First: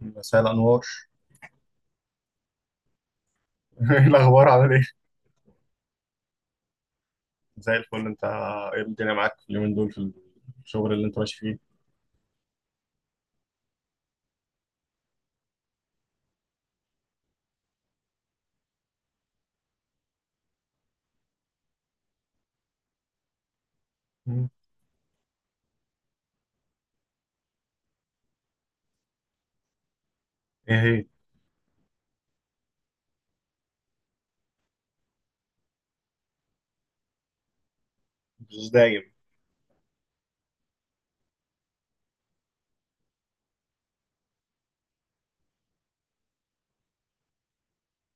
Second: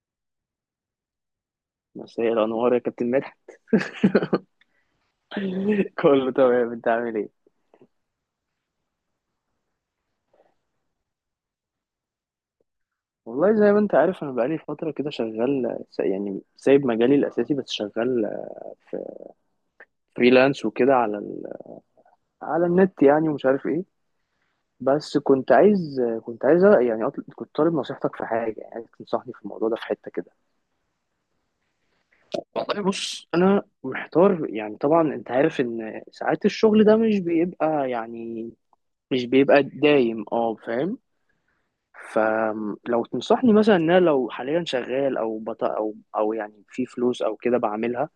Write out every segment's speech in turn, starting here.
مساء الأنوار. مساء الأنوار يا كابتن مدحت. إيه الأخبار؟ عامل إيه؟ كله تمام، أنت عامل إيه؟ زي الفل. أنت إيه الدنيا معاك في اليومين دول في الشغل اللي أنت ماشي فيه؟ والله، زي ما أنت عارف، أنا بقالي فترة كده شغال يعني سايب مجالي الأساسي، بس شغال في فريلانس وكده على النت يعني، ومش عارف إيه. مم. بس كنت عايز يعني، كنت طالب نصيحتك في حاجة، يعني عايز تنصحني في الموضوع ده في حتة كده. إيه هي؟ والله بص، أنا محتار. يعني طبعا أنت عارف إن ساعات الشغل ده مش دايم. مش بيبقى دايم، أه فاهم. فلو تنصحني مثلا ان انا لو حاليا شغال او يعني في فلوس او كده بعملها،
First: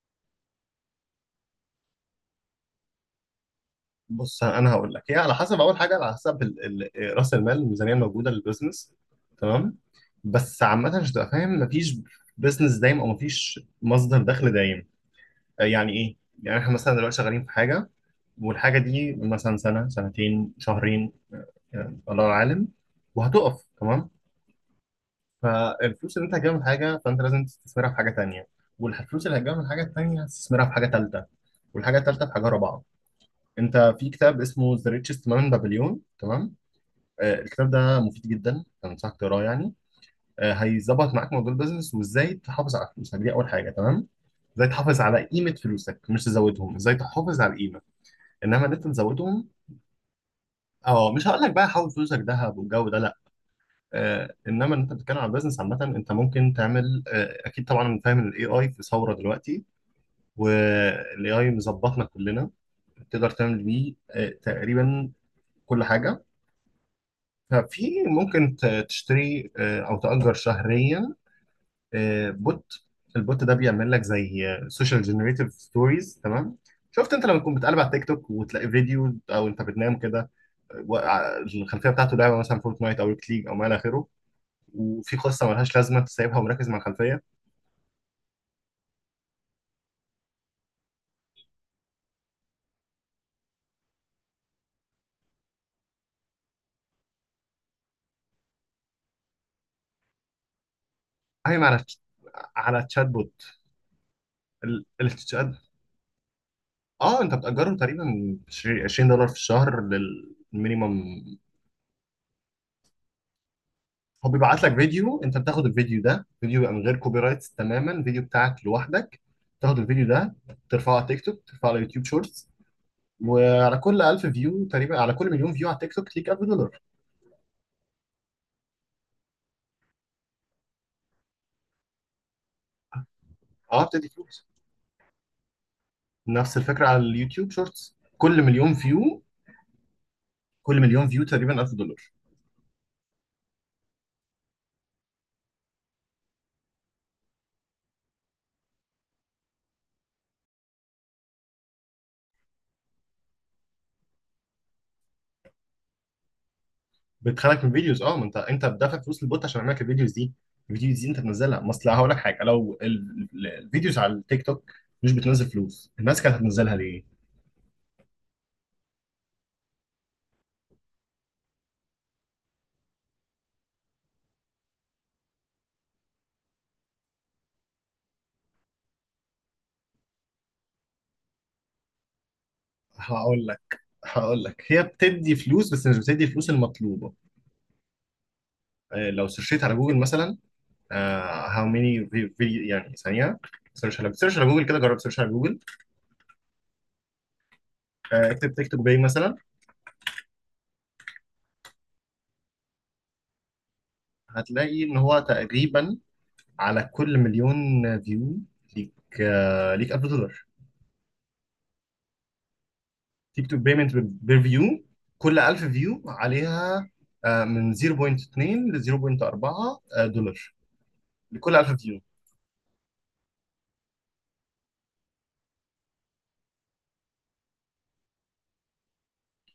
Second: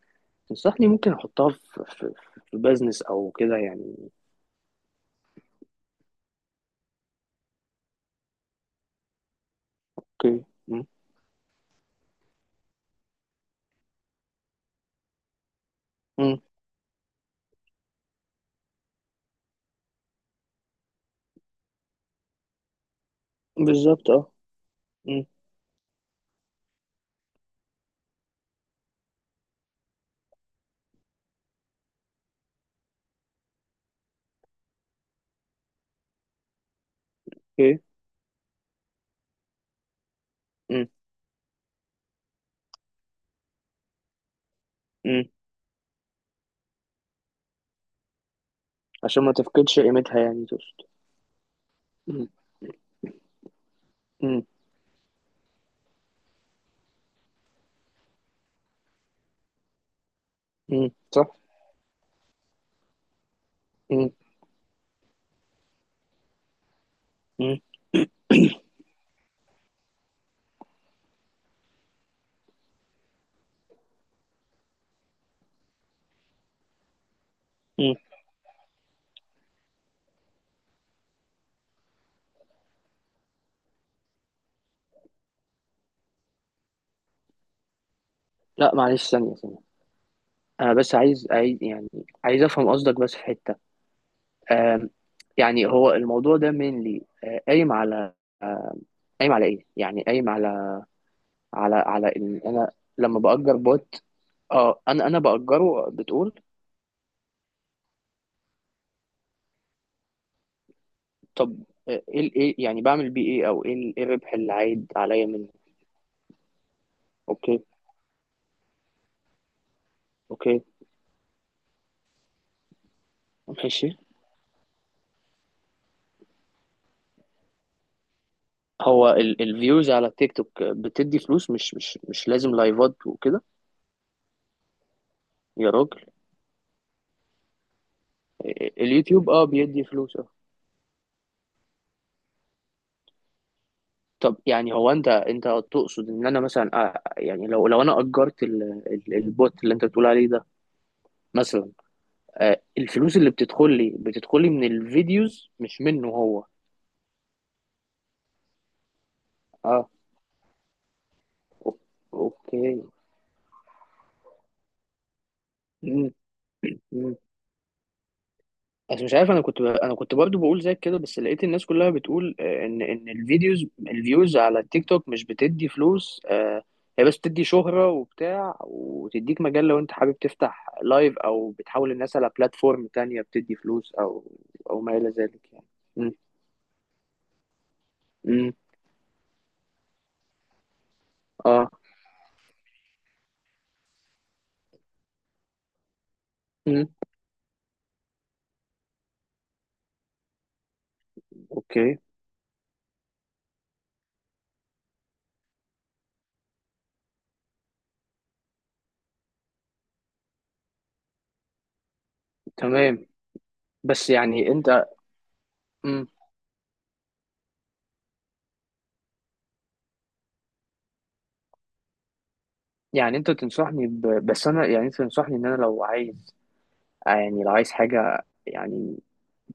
تنصحني ممكن احطها في بزنس او كده يعني. بص، أنا هقول لك، هي على حسب. أول حاجة على حسب رأس المال، الميزانية الموجودة للبزنس. تمام؟ اوكي، بس مم. عامة عشان تبقى فاهم، مفيش بزنس دايم أو مفيش مصدر دخل دايم. يعني إيه؟ مم. يعني إحنا مثلا دلوقتي شغالين في حاجة، والحاجة دي مثلا سنة، سنتين، شهرين، يعني الله أعلم، وهتقف. تمام؟ بالظبط، اه. مم. فالفلوس اللي انت هتجيبها من حاجه فانت لازم تستثمرها في حاجه تانية، والفلوس اللي هتجيبها من حاجه تانية هتستثمرها في حاجه تالتة، والحاجه التالتة في حاجه رابعه. انت في كتاب اسمه ذا ريتشست مان بابليون، تمام؟ آه، الكتاب اوكي، ده مفيد جدا، انصحك تقراه يعني. آه، مم. هيظبط معاك موضوع البيزنس، وازاي تحافظ على فلوسك دي اول حاجه. تمام؟ ازاي تحافظ على مم. قيمه فلوسك، مش تزودهم، ازاي تحافظ على القيمه، انما ان انت عشان ما تزودهم. تفقدش قيمتها يعني تقصد. اه، مش هقول لك بقى حول فلوسك مم. ذهب والجو ده، لا. مم. انما انت بتتكلم عن بزنس عامه، انت ممكن تعمل، اكيد طبعا انا فاهم ان الاي اي في ثوره دلوقتي، مم. صح. والاي اي مظبطنا كلنا. تقدر تعمل بيه مم. تقريبا كل حاجه. مم. ففي ممكن تشتري او تأجر شهريا بوت. البوت ده بيعمل لك زي سوشيال جنريتيف ستوريز. تمام؟ شفت انت لما تكون بتقلب على مم. تيك توك وتلاقي فيديو، او انت بتنام كده الخلفيه بتاعته لعبه مثلا فورتنايت او ريكت ليج او ما الى اخره، وفي قصه ملهاش لازمه تسيبها ومركز مع الخلفيه. لا، معلش ثانية ثانية، انا بس عايز يعني، عايز افهم قصدك بس في حتة. آم، يعني هو الموضوع ده mainly، قايم على، قايم على ايه؟ يعني قايم على، قايم على على على ان انا تشات لما بوت. باجر بوت. اه، انا التشات، باجره بتقول. اه انت بتأجره تقريبا $20 في الشهر للمينيمم. طب، ايه ايه يعني بعمل بيه ايه، او ايه إيه هو الربح اللي بيبعت لك عايد فيديو، عليا انت منه؟ بتاخد الفيديو ده، فيديو بقى من غير كوبي رايتس اوكي. تماما، فيديو بتاعك لوحدك. تاخد الفيديو ده اوكي. ترفعه على تيك توك، ترفعه على يوتيوب شورتس، وعلى ماشي. كل 1000 فيو تقريبا، على كل مليون فيو على تيك توك ليك $1000. هو الفيوز على التيك توك بتدي فلوس، مش لازم لايفات وكده؟ اه، بتدي فلوس. يا راجل! نفس الفكرة على اليوتيوب شورتس، كل مليون فيو، اليوتيوب اه بيدي فلوس، اه. كل مليون فيو تقريبا $1000. طب يعني هو انت تقصد ان انا مثلا، يعني لو انا اجرت البوت اللي انت بتقول عليه ده، مثلا الفلوس اللي بتدخل لي من الفيديوز مش منه هو؟ بتخلك من الفيديوز، اه، ما انت بتدفع فلوس للبوت عشان يعمل لك اه. الفيديوز دي. الفيديوز دي انت بتنزلها، ما أو- اصل هقول لك حاجه، لو اوكي. الفيديوز على التيك توك مش بتنزل فلوس، مم، الناس كانت هتنزلها ليه؟ مم. بس مش عارف، انا انا كنت برضو بقول زي كده، بس لقيت الناس كلها بتقول، ان الفيوز على التيك توك مش بتدي فلوس. هي بس بتدي شهرة وبتاع، وتديك مجال لو انت حابب تفتح لايف، او بتحول الناس على بلاتفورم تانية هقول بتدي لك فلوس، او هقول لك، او هي ما الى بتدي ذلك يعني. فلوس بس مش مم، بتدي الفلوس المطلوبه. مم، آه، لو سيرشيت على جوجل مثلا، هاو اه، ميني فيديو، يعني ثانيه، سيرش على جوجل كده، جرب سيرش على جوجل. مم. آه، اكتب تيك توك باي مثلا، اوكي. هتلاقي ان هو تقريبا على كل مليون فيو ليك، ليك $1000. تمام. تيك توك بيمنت بس بير يعني فيو، انت، كل 1000 فيو عليها من 0.2 ل 0.4 دولار لكل 1000 فيو. يعني انت تنصحني بس انا يعني، انت تنصحني ان انا لو عايز حاجة يعني،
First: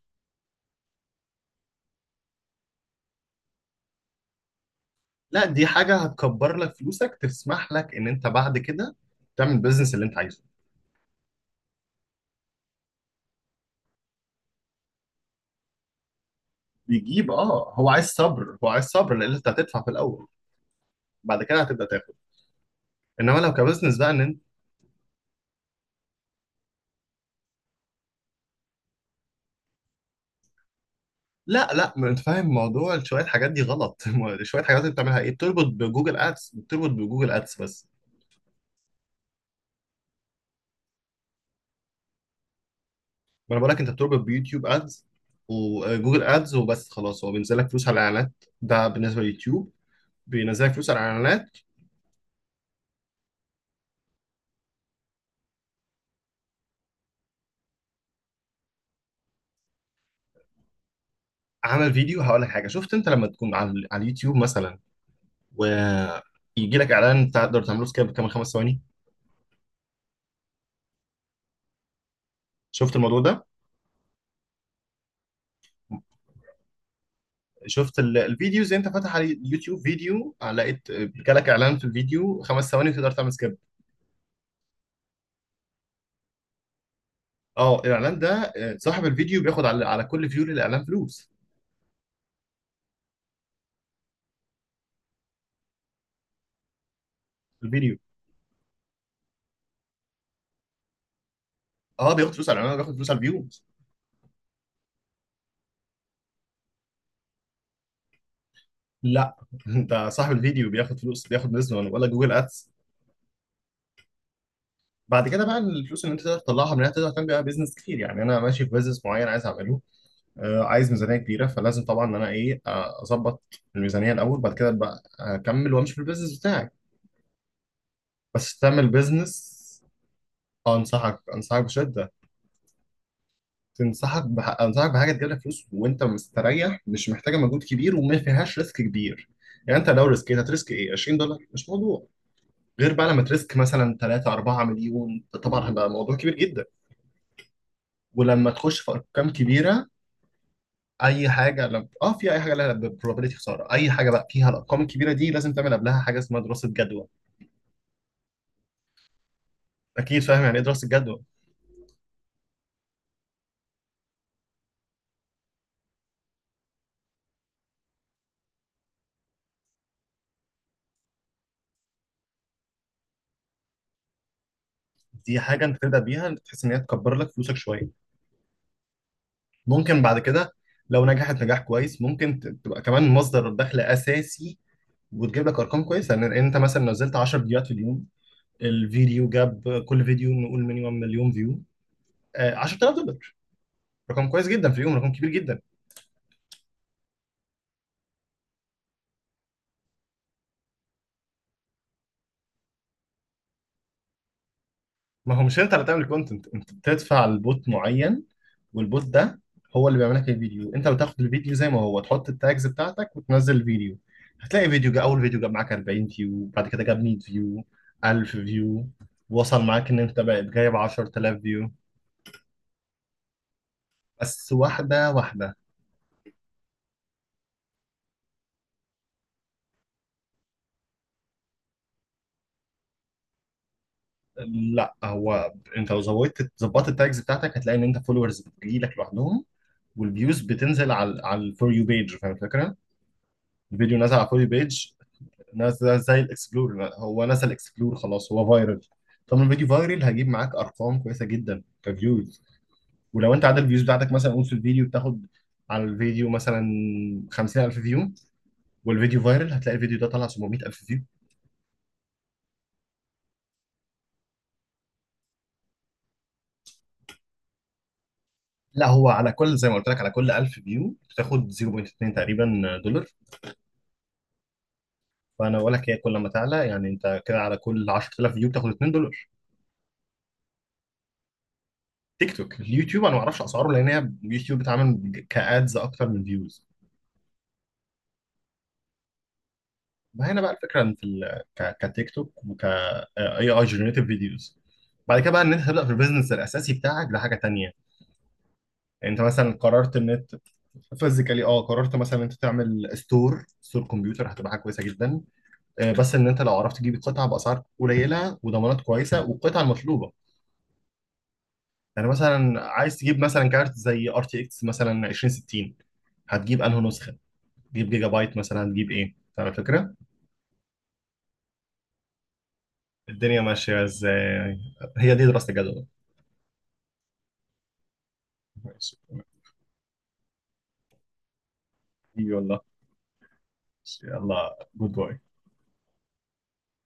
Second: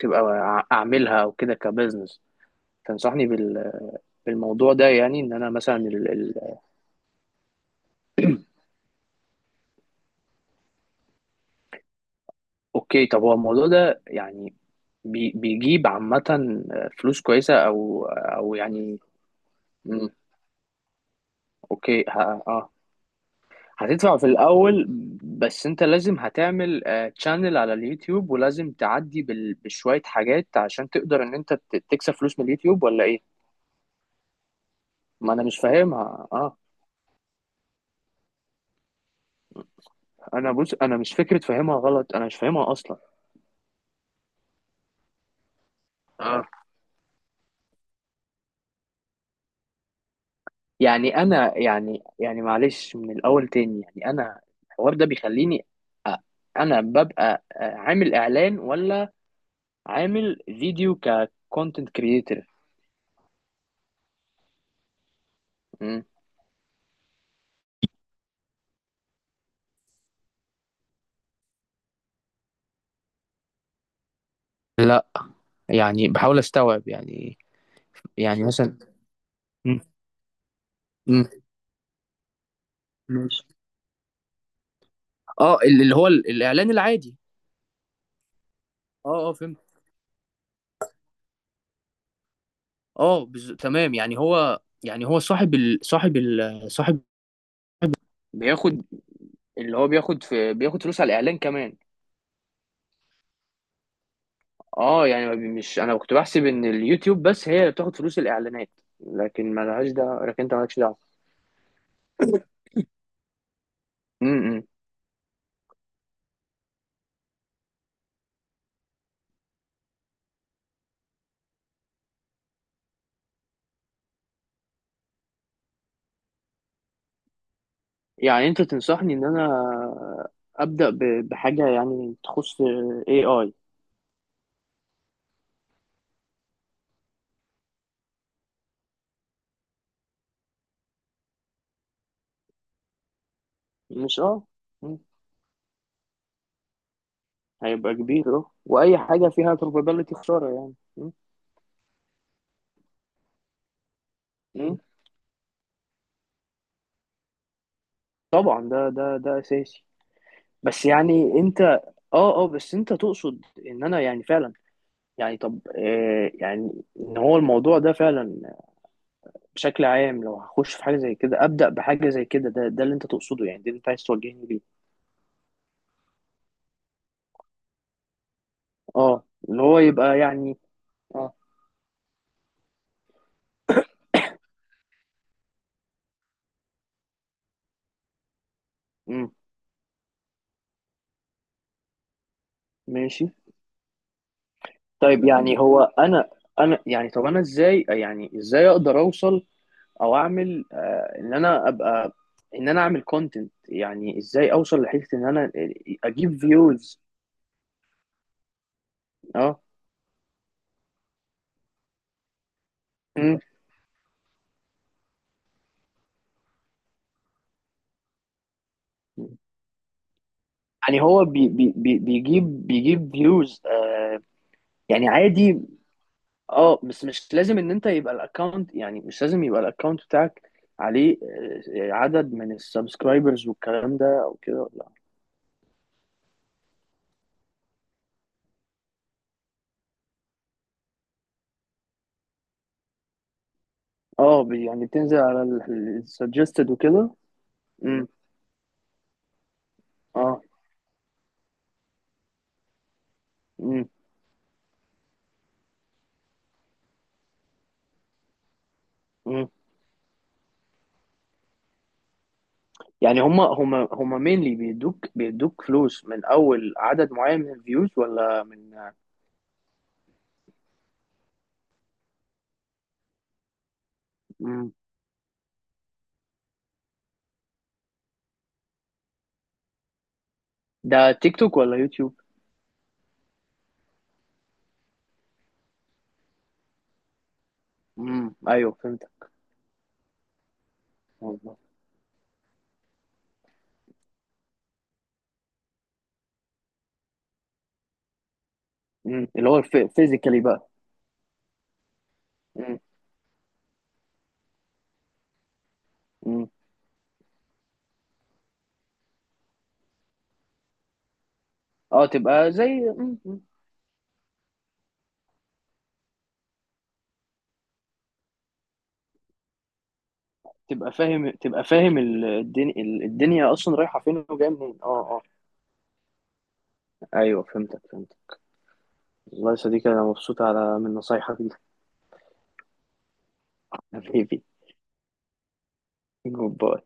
تبقى اعملها او كده كبزنس. تنصحني بالموضوع ده، يعني ان لا، انا دي مثلا، حاجه هتكبر لك فلوسك، تسمح لك ان انت بعد كده تعمل البيزنس اللي انت عايزه. اوكي. طب، هو الموضوع ده يعني بيجيب عامة فلوس بيجيب، كويسة، اه، هو عايز او صبر، يعني. لان انت هتدفع في مم. الاول، بعد كده هتبدا اوكي، تاخد. اه. انما لو كبزنس بقى هتدفع ان في انت، الاول. بس انت لازم هتعمل تشانل على اليوتيوب، ولازم تعدي بشوية حاجات عشان تقدر ان انت لا لا، ما تكسب انت فلوس فاهم، من اليوتيوب، موضوع ولا ايه؟ شويه حاجات دي غلط. شويه حاجات انت بتعملها ايه؟ ما انا مش بتربط بجوجل فاهمها، ادس، اه. بس. انا، بص، انا مش فكره فاهمها غلط، انا مش فاهمها اصلا. ما انا بقول لك انت بتربط بيوتيوب ادز وجوجل اه. ادز، وبس، خلاص. هو بينزل لك فلوس على الاعلانات، ده بالنسبه لليوتيوب. بينزل لك فلوس على يعني الاعلانات. انا، يعني معلش من الاول تاني، يعني انا، الحوار ده بيخليني، أ- انا ببقى عامل اعلان ولا عامل فيديو ككونتنت عمل فيديو، هقول كرييتور؟ لك حاجه، شفت انت لما تكون على اليوتيوب مثلا، ويجي لك اعلان تقدر تعمله سكيب كمان خمس ثواني؟ شفت الموضوع ده؟ يعني بحاول استوعب يعني. شفت يعني الفيديوز مثلا. انت فاتح على اليوتيوب مم. فيديو، لقيت مم. جالك اعلان في الفيديو خمس ثواني تقدر تعمل ماشي. سكيب؟ اه، اللي هو الاعلان العادي. اه الاعلان ده، صاحب اه اه، الفيديو فهمت. بياخد على كل فيو للاعلان فلوس. اه تمام. يعني هو، يعني هو صاحب، الفيديو، بياخد، اللي هو بياخد فلوس على الاعلان كمان. اه، بياخد فلوس على الاعلان، وبياخد فلوس على الفيو. اه يعني ما بي- مش، انا كنت بحسب ان اليوتيوب بس هي اللي بتاخد فلوس الاعلانات، لا، لكن ما لهاش انت ده، صاحب لكن انت الفيديو مالكش دعوه. بياخد فلوس، بياخد بزنس، ولا جوجل ادس. امم بعد كده بقى، الفلوس اللي انت تقدر تطلعها منها تقدر تعمل بيها بيزنس كتير. يعني انا ماشي في بيزنس معين عايز اعمله، آه، عايز ميزانيه كبيره، فلازم طبعا ان انا ايه، اظبط الميزانيه الاول، بعد كده بقى اكمل وامشي في البيزنس بتاعي. يعني بس انت تعمل تنصحني ان انا بيزنس، ابدا انصحك بحاجه بشده. يعني تخص. اي اي. انصحك بحاجه تجيب لك فلوس وانت مستريح، مش محتاجه مجهود كبير، وما فيهاش ريسك كبير. يعني انت لو ريسكيت، هتريسك ايه، $20، مش موضوع. غير بقى لما تريسك مثلا مش 3، اه. 4 مم. مليون، طبعا هيبقى موضوع كبير جدا. هيبقى كبير، ولما اه. تخش في واي ارقام حاجه فيها كبيره، probability خساره يعني. مم. اي حاجه لب... اه في اي حاجه لها probability خساره، اي حاجه بقى فيها مم. الارقام الكبيره دي، لازم تعمل قبلها حاجه اسمها دراسه جدوى. طبعا، ده اساسي. اكيد فاهم يعني ايه بس دراسه جدوى. يعني انت، اه اه، بس انت تقصد ان انا يعني فعلا، يعني طب، يعني ان هو الموضوع ده فعلا، بشكل عام، لو هخش في حاجه زي كده ابدا بحاجه زي كده، ده اللي انت تقصده يعني، ده اللي انت عايز توجهني ليه؟ دي حاجه انت تبدا بيها تحس ان هي تكبر لك فلوسك شويه، اه، اللي هو ممكن بعد يبقى كده يعني. لو اه. نجحت نجاح كويس ممكن تبقى كمان مصدر دخل اساسي، وتجيب لك ارقام كويسه. لان انت مثلا نزلت 10 فيديوهات في اليوم، الفيديو امم. جاب، كل فيديو نقول مينيمم مليون فيو، آه 10000 ماشي. دولار رقم كويس جدا في يوم، رقم طيب كبير جدا. يعني هو انا، انا يعني طب، انا ازاي اقدر اوصل، او اعمل، ان انا اعمل كونتنت، يعني ازاي اوصل لحته ان ما هو انا، مش انت اللي تعمل اجيب كونتنت، انت فيوز. بتدفع لبوت معين، والبوت ده اه. هو اللي بيعمل لك الفيديو. انت بتاخد الفيديو زي ما هو، تحط التاجز بتاعتك امم. وتنزل الفيديو. هتلاقي فيديو جا، اول فيديو جاب معاك 40 فيو، بعد كده جاب 100 فيو، 1000 فيو، وصل معاك ان انت بقت جايب يعني هو 10000 فيو. بيجيب فيوز. بس يعني واحده واحده. عادي. اه، بس مش لازم ان انت يبقى الاكونت يعني مش لازم يبقى الاكونت بتاعك عليه عدد من السبسكرايبرز والكلام ده او كده، لا. لا، هو انت لو زودت ظبطت التاجز بتاعتك هتلاقي ان انت فولورز بتجيلك لوحدهم، والفيوز بتنزل على الفور يو بيج. فاهم الفكره؟ الفيديو نازل على الفور اه، يو يعني بيج، بتنزل على ناس زي السجستد الاكسبلور بقى، وكده. هو نسى الاكسبلور امم. خلاص، هو فايرال. طب لما بيجي فايرال، هجيب اه. معاك ارقام كويسه جدا كفيوز. ولو انت عدد الفيوز امم. بتاعتك مثلا، قول في الفيديو بتاخد على الفيديو مثلا 50000 فيو، والفيديو امم. فايرال، هتلاقي الفيديو ده طلع 700000 فيو. يعني هما مينلي بيدوك فلوس من اول عدد معين من الفيوز، ولا من... لا هو على كل، زي ما قلت لك، على كل 1000 فيو بتاخد 0.2 تقريبا دولار. امم فانا بقول لك هي كل ما تعلى، يعني انت كده على كل 10000 فيو بتاخد $2. ده تيك توك ولا يوتيوب؟ تيك توك؟ اليوتيوب انا ما اعرفش اسعاره، لان هي اليوتيوب بتعمل كادز اكتر من فيوز. ايوه فهمت. ما هنا بقى الفكره ان في والله. كتيك توك وك اي اي جنريتيف فيديوز. بعد كده بقى ان انت تبدا في البيزنس الاساسي بتاعك لحاجه تانية. يعني انت اللي مثلا هو قررت ان انت فيزيكالي بقى. فيزيكالي، اه قررت مثلا انت امم. تعمل ستور، ستور كمبيوتر، هتبقى حاجه كويسه جدا. آه، بس ان انت امم. لو عرفت تجيب القطعه باسعار قليله، وضمانات كويسه، والقطعه المطلوبه. اه يعني تبقى مثلا زي... عايز تجيب مم. مثلا كارت زي ار تي اكس مثلا 2060، هتجيب انهي نسخه؟ تجيب جيجا بايت مثلا؟ هتجيب ايه؟ فاهم الفكره؟ تبقى فاهم، تبقى فاهم الدنيا الدنيا اصلا ماشيه رايحه فين وجايه ازاي؟ منين، اه هي اه. دي دراسه الجدوى. ايوه فهمتك فهمتك. والله يا صديقي، انا مبسوط على من نصايحك دي. اي والله. يلا، حبيبي. جود باي. جود باي.